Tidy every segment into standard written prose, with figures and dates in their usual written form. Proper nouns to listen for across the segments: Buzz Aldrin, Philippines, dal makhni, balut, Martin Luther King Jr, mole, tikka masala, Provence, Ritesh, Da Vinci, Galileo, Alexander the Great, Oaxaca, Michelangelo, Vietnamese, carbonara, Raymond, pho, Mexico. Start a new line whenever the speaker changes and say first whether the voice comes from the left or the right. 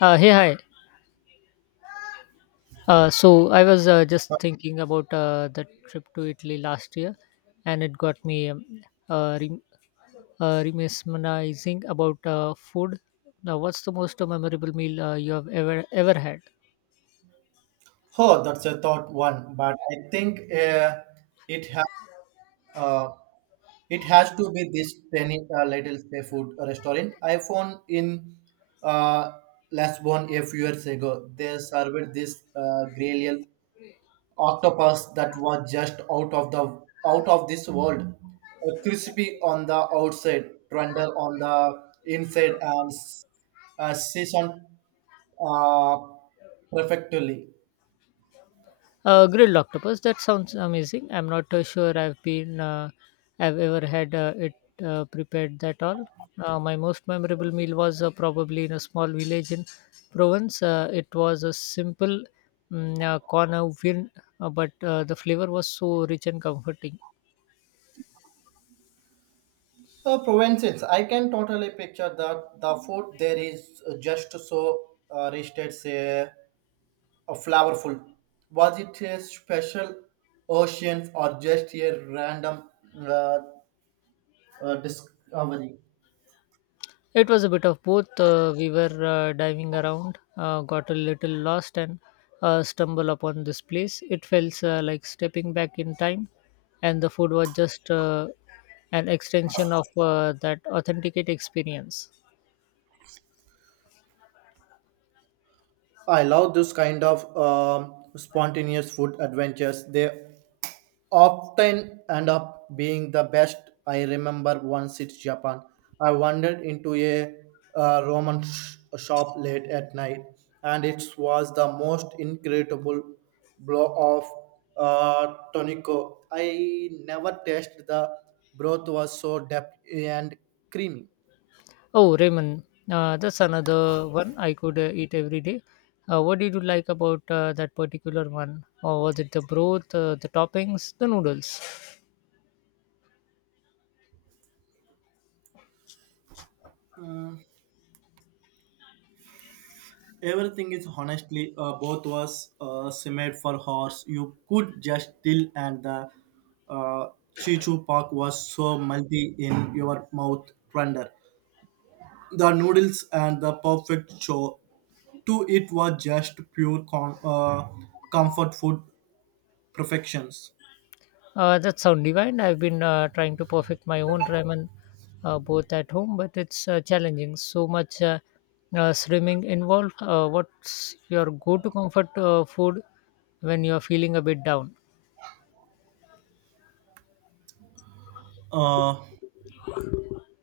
left: Hi. So I was just thinking about the trip to Italy last year, and it got me uh, rem- mesmerizing about food. Now, what's the most memorable meal you have ever had?
right: Oh, that's a thought one, but I think it has uh, it has to be this tiny little seafood restaurant I found in uh, Lisbon a few years ago. They served this grilled octopus that was just out of this world. Crispy on the outside, tender on the inside, and seasoned uh, perfectly.
left: Grilled octopus. That sounds amazing. I'm not sure I've ever had it prepared that all. My most memorable meal was probably in a small village in Provence. It was a simple corn au vin, but the flavor was so rich and comforting.
right: Provences, I can totally picture that. The food there is just so rich, a flavorful. Was it a special ocean or just a random uh, discovery?
left: It was a bit of both. We were diving around, got a little lost, and stumbled upon this place. It felt like stepping back in time, and the food was just an extension of that authenticate experience.
right: I love this kind of spontaneous food adventures. They often end up being the best. I remember once it's Japan. I wandered into a Roman shop late at night, and it was the most incredible blow of tonico. I never tasted. The broth was so deep and creamy.
left: Oh, Raymond, that's another one I could eat every day. What did you like about that particular one? Or was it the broth, the toppings, the noodles?
right: Everything is honestly both was simmered for horse. You could just till, and the uh, Chichu Park was so multi in your mouth tender. The noodles and the perfect show. To it was just pure comfort food perfections.
left: That sound divine. I've been trying to perfect my own ramen, both at home, but it's challenging. So much swimming involved. What's your go-to comfort food when you're feeling a bit down?
right: Uh,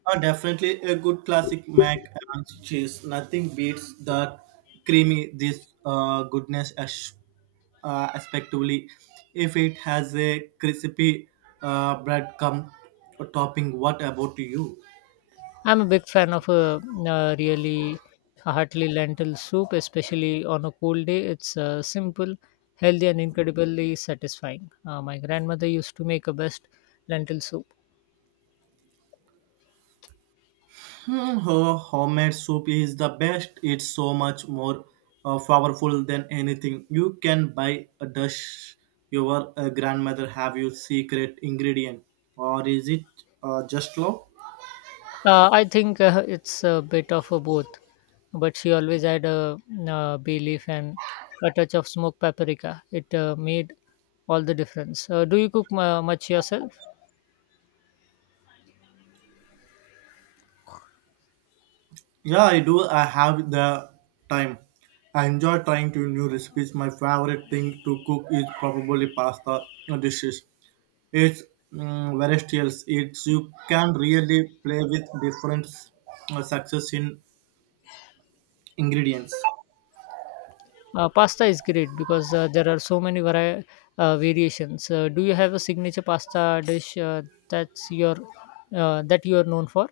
right: Definitely a good classic mac and cheese. Nothing beats that creamy, this goodness as, respectively. If it has a crispy bread come topping, what about you?
left: I'm a big fan of a really hearty lentil soup, especially on a cold day. It's simple, healthy, and incredibly satisfying. My grandmother used to make a best lentil soup.
right: Hmm, her homemade soup is the best. It's so much more powerful than anything you can buy. A dish your grandmother have you secret ingredient, or is it just love?
left: I think it's a bit of a both, but she always had a bay leaf and a touch of smoked paprika. It made all the difference. Do you cook much yourself?
right: Yeah, I do. I have the time. I enjoy trying to new recipes. My favorite thing to cook is probably pasta dishes. It's versatile. It's you can really play with different success in ingredients.
left: Pasta is great because there are so many variations. Do you have a signature pasta dish that's your that you are known for?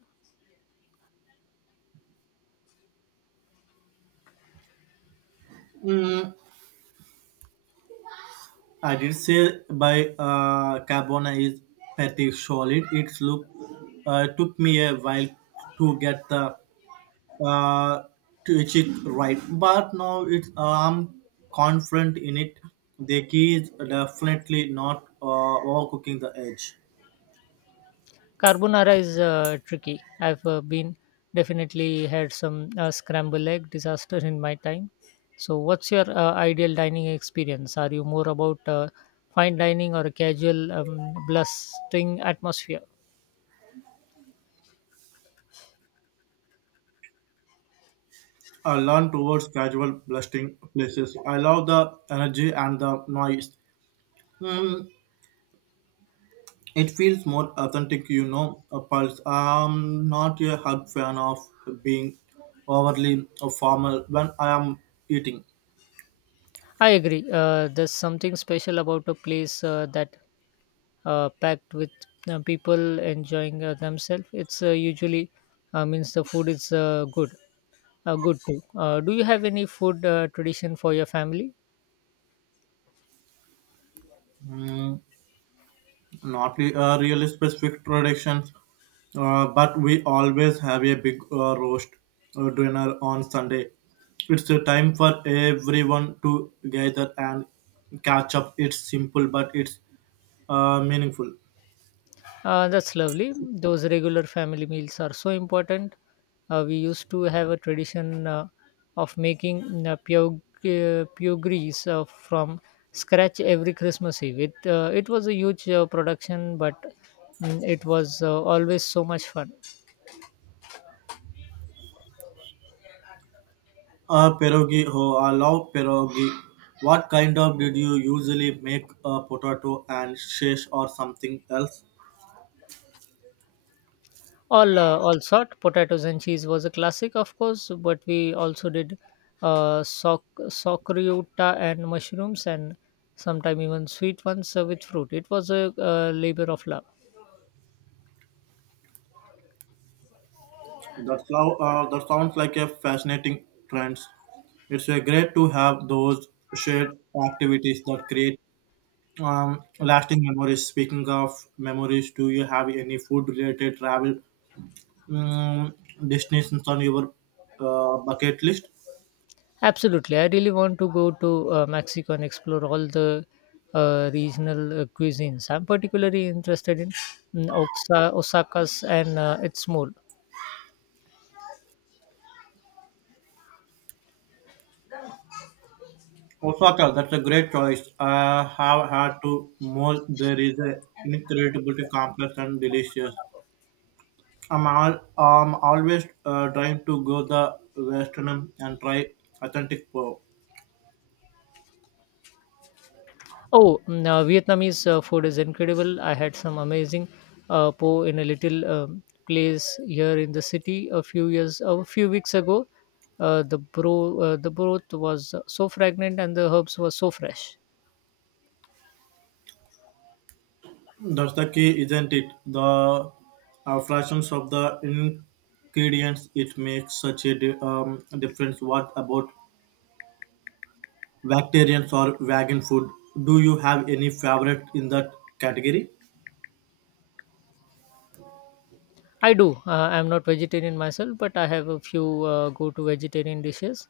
right: Mm, I did say by carbona is pretty solid. It's look took me a while to get the uh, to achieve right. But now it's I'm confident in it. The key is definitely not overcooking the edge.
left: Carbonara is tricky. I've been definitely had some scramble egg disaster in my time. So, what's your ideal dining experience? Are you more about fine dining or a casual, bustling atmosphere?
right: I learn towards casual blasting places. I love the energy and the noise. Mm, it feels more authentic, you know. A pulse. I'm not a hard fan of being overly formal when I am eating.
left: I agree. There's something special about a place that packed with people enjoying themselves. It's usually means the food is good too. Do you have any food tradition for your family?
right: Mm, not re- really specific traditions, but we always have a big roast dinner on Sunday. It's a time for everyone to gather and catch up. It's simple, but it's meaningful.
left: That's lovely. Those regular family meals are so important. We used to have a tradition of making pure grease from scratch every Christmas Eve. It was a huge production, but it was always so much fun.
right: Pierogi, oh, I love pierogi. What kind of did you usually make? Potato and shesh or something else?
left: All all sort potatoes and cheese was a classic, of course, but we also did socreuta and mushrooms and sometimes even sweet ones with fruit. It was a labor of love.
right: That's how, that sounds like a fascinating trend. It's great to have those shared activities that create lasting memories. Speaking of memories, do you have any food related travel um, destinations on your bucket list?
left: Absolutely. I really want to go to Mexico and explore all the regional cuisines. I'm particularly interested in Osaka's and its mole.
right: Osaka, that's a great choice. I have had to more. There is a incredibly complex and delicious. I'm always trying to go the western and try authentic pho.
left: Oh, Vietnamese food is incredible. I had some amazing po in a little place here in the city a few weeks ago. The broth was so fragrant and the herbs were so fresh.
right: That's the key, isn't it? The fractions of the ingredients it makes such a difference. What about vegetarians or vegan food? Do you have any favorite in that category?
left: I do. I'm not vegetarian myself, but I have a few go-to vegetarian dishes.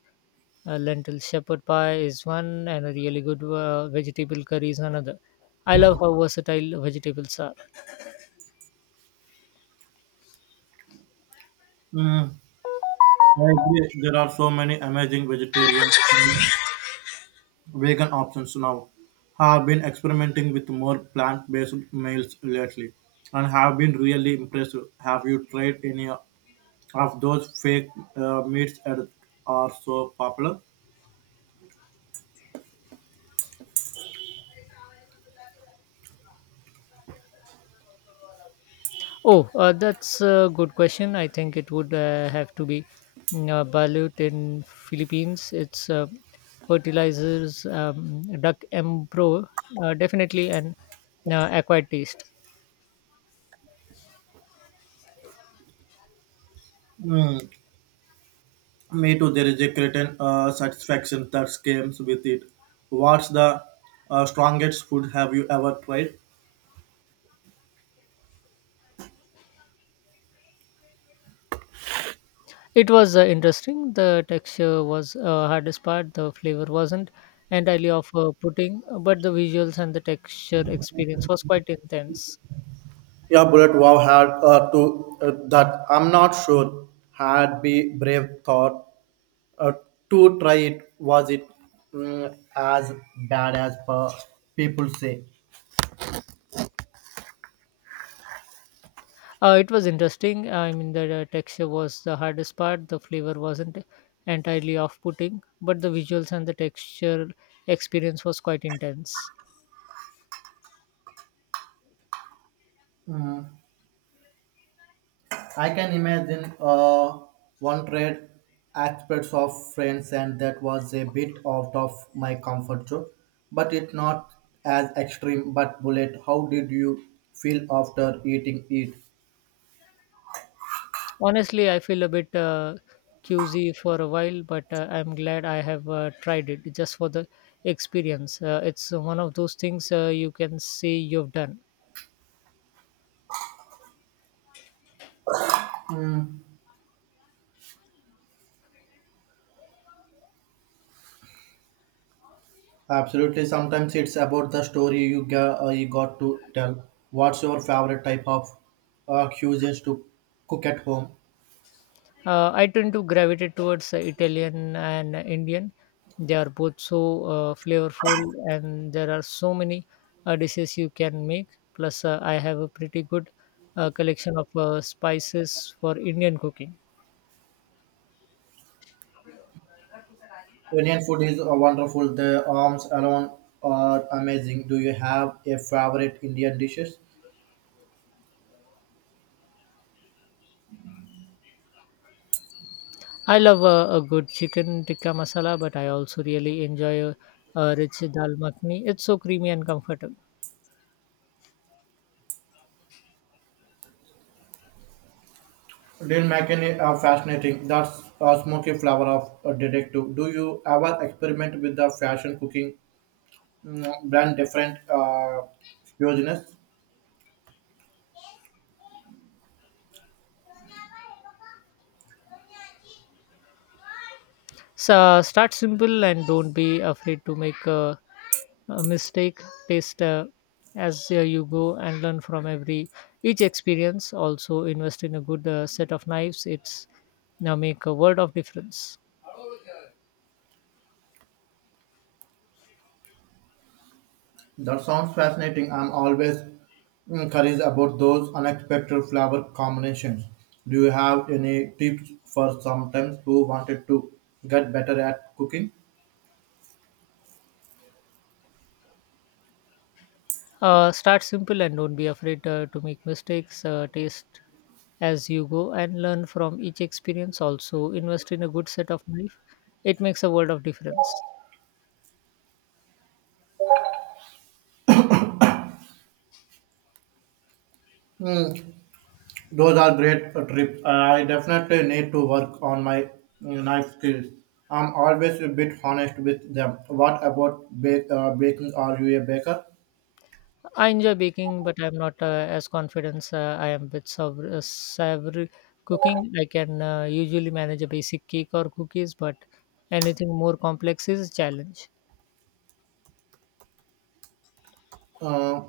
left: Lentil shepherd pie is one, and a really good vegetable curry is another. I love how versatile vegetables are.
right: Mm, I agree. There are so many amazing vegetarian, vegan options now. Have been experimenting with more plant-based meals lately, and have been really impressed. Have you tried any of those fake meats that are so popular.
left: Oh, that's a good question. I think it would have to be balut in Philippines. It's fertilizers, duck embro, definitely an acquired taste.
right: Mm, me too, there is a certain satisfaction that comes with it. What's the strongest food have you ever tried?
left: It was interesting. The texture was hardest part. The flavor wasn't entirely of pudding, but the visuals and the texture experience was quite intense.
right: Yeah, Bullet Wow had to that I'm not sure had be brave thought uh, to try it. Was it as bad as per people say?
left: It was interesting. I mean, the texture was the hardest part. The flavor wasn't entirely off putting, but the visuals and the texture experience was quite intense.
right: Mm, I can imagine one trade aspects of friends, and that was a bit out of my comfort zone, but it's not as extreme. But bullet, how did you feel after eating it?
left: Honestly, I feel a bit queasy for a while, but I'm glad I have tried it just for the experience. It's one of those things you can see you've done.
right: Mm, absolutely. Sometimes it's about the story you got to tell. What's your favorite type of cuisines to cook at home?
left: I tend to gravitate towards Italian and Indian. They are both so flavorful, and there are so many dishes you can make. Plus, I have a pretty good collection of spices for Indian cooking.
right: Indian food is wonderful. The arms alone are amazing. Do you have a favorite Indian dishes?
left: I love a good chicken tikka masala, but I also really enjoy a rich dal makhni. It's so creamy and comfortable.
right: Dean McKinney are fascinating. That's a smoky flower of a detective. Do you ever experiment with the fashion cooking brand different cuisines?
left: So start simple and don't be afraid to make a mistake. Taste as you go and learn from every each experience. Also invest in a good set of knives. It's now make a world of difference.
right: That sounds fascinating. I'm always curious about those unexpected flower combinations. Do you have any tips for sometimes who wanted to get better at cooking?
left: Start simple and don't be afraid to make mistakes. Taste as you go and learn from each experience. Also, invest in a good set of knife. It makes a world of difference.
right: Hmm, those are great trips. I definitely need to work on my knife skills. I'm always a bit honest with them. What about baking? Are you a baker?
left: I enjoy baking, but I'm not as confident. I am with savory cooking. I can usually manage a basic cake or cookies, but anything more complex is a challenge.
right: Uh,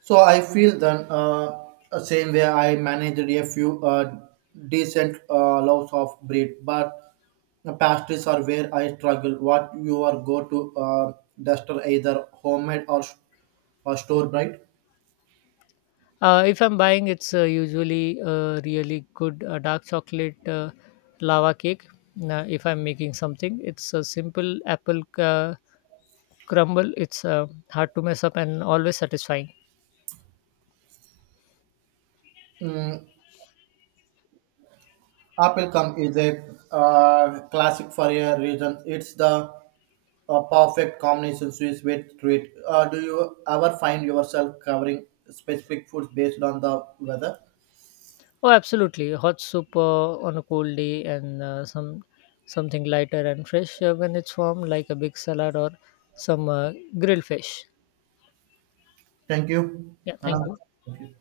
right: so I feel then same way. I managed a few decent loaves of bread, but the pastries are where I struggle. What you are go to duster either homemade or store bright?
left: If I'm buying, it's usually a really good dark chocolate lava cake. Now, if I'm making something, it's a simple apple crumble. It's hard to mess up and always satisfying.
right: Applecom is a classic for a reason. It's the perfect combination Swiss with treat. Do you ever find yourself covering specific foods based on the weather?
left: Oh, absolutely! Hot soup on a cold day and something lighter and fresh when it's warm, like a big salad or some grilled fish.
right: Thank you.
left: Yeah, thank
right: Anand.
left: you.
right: Thank you.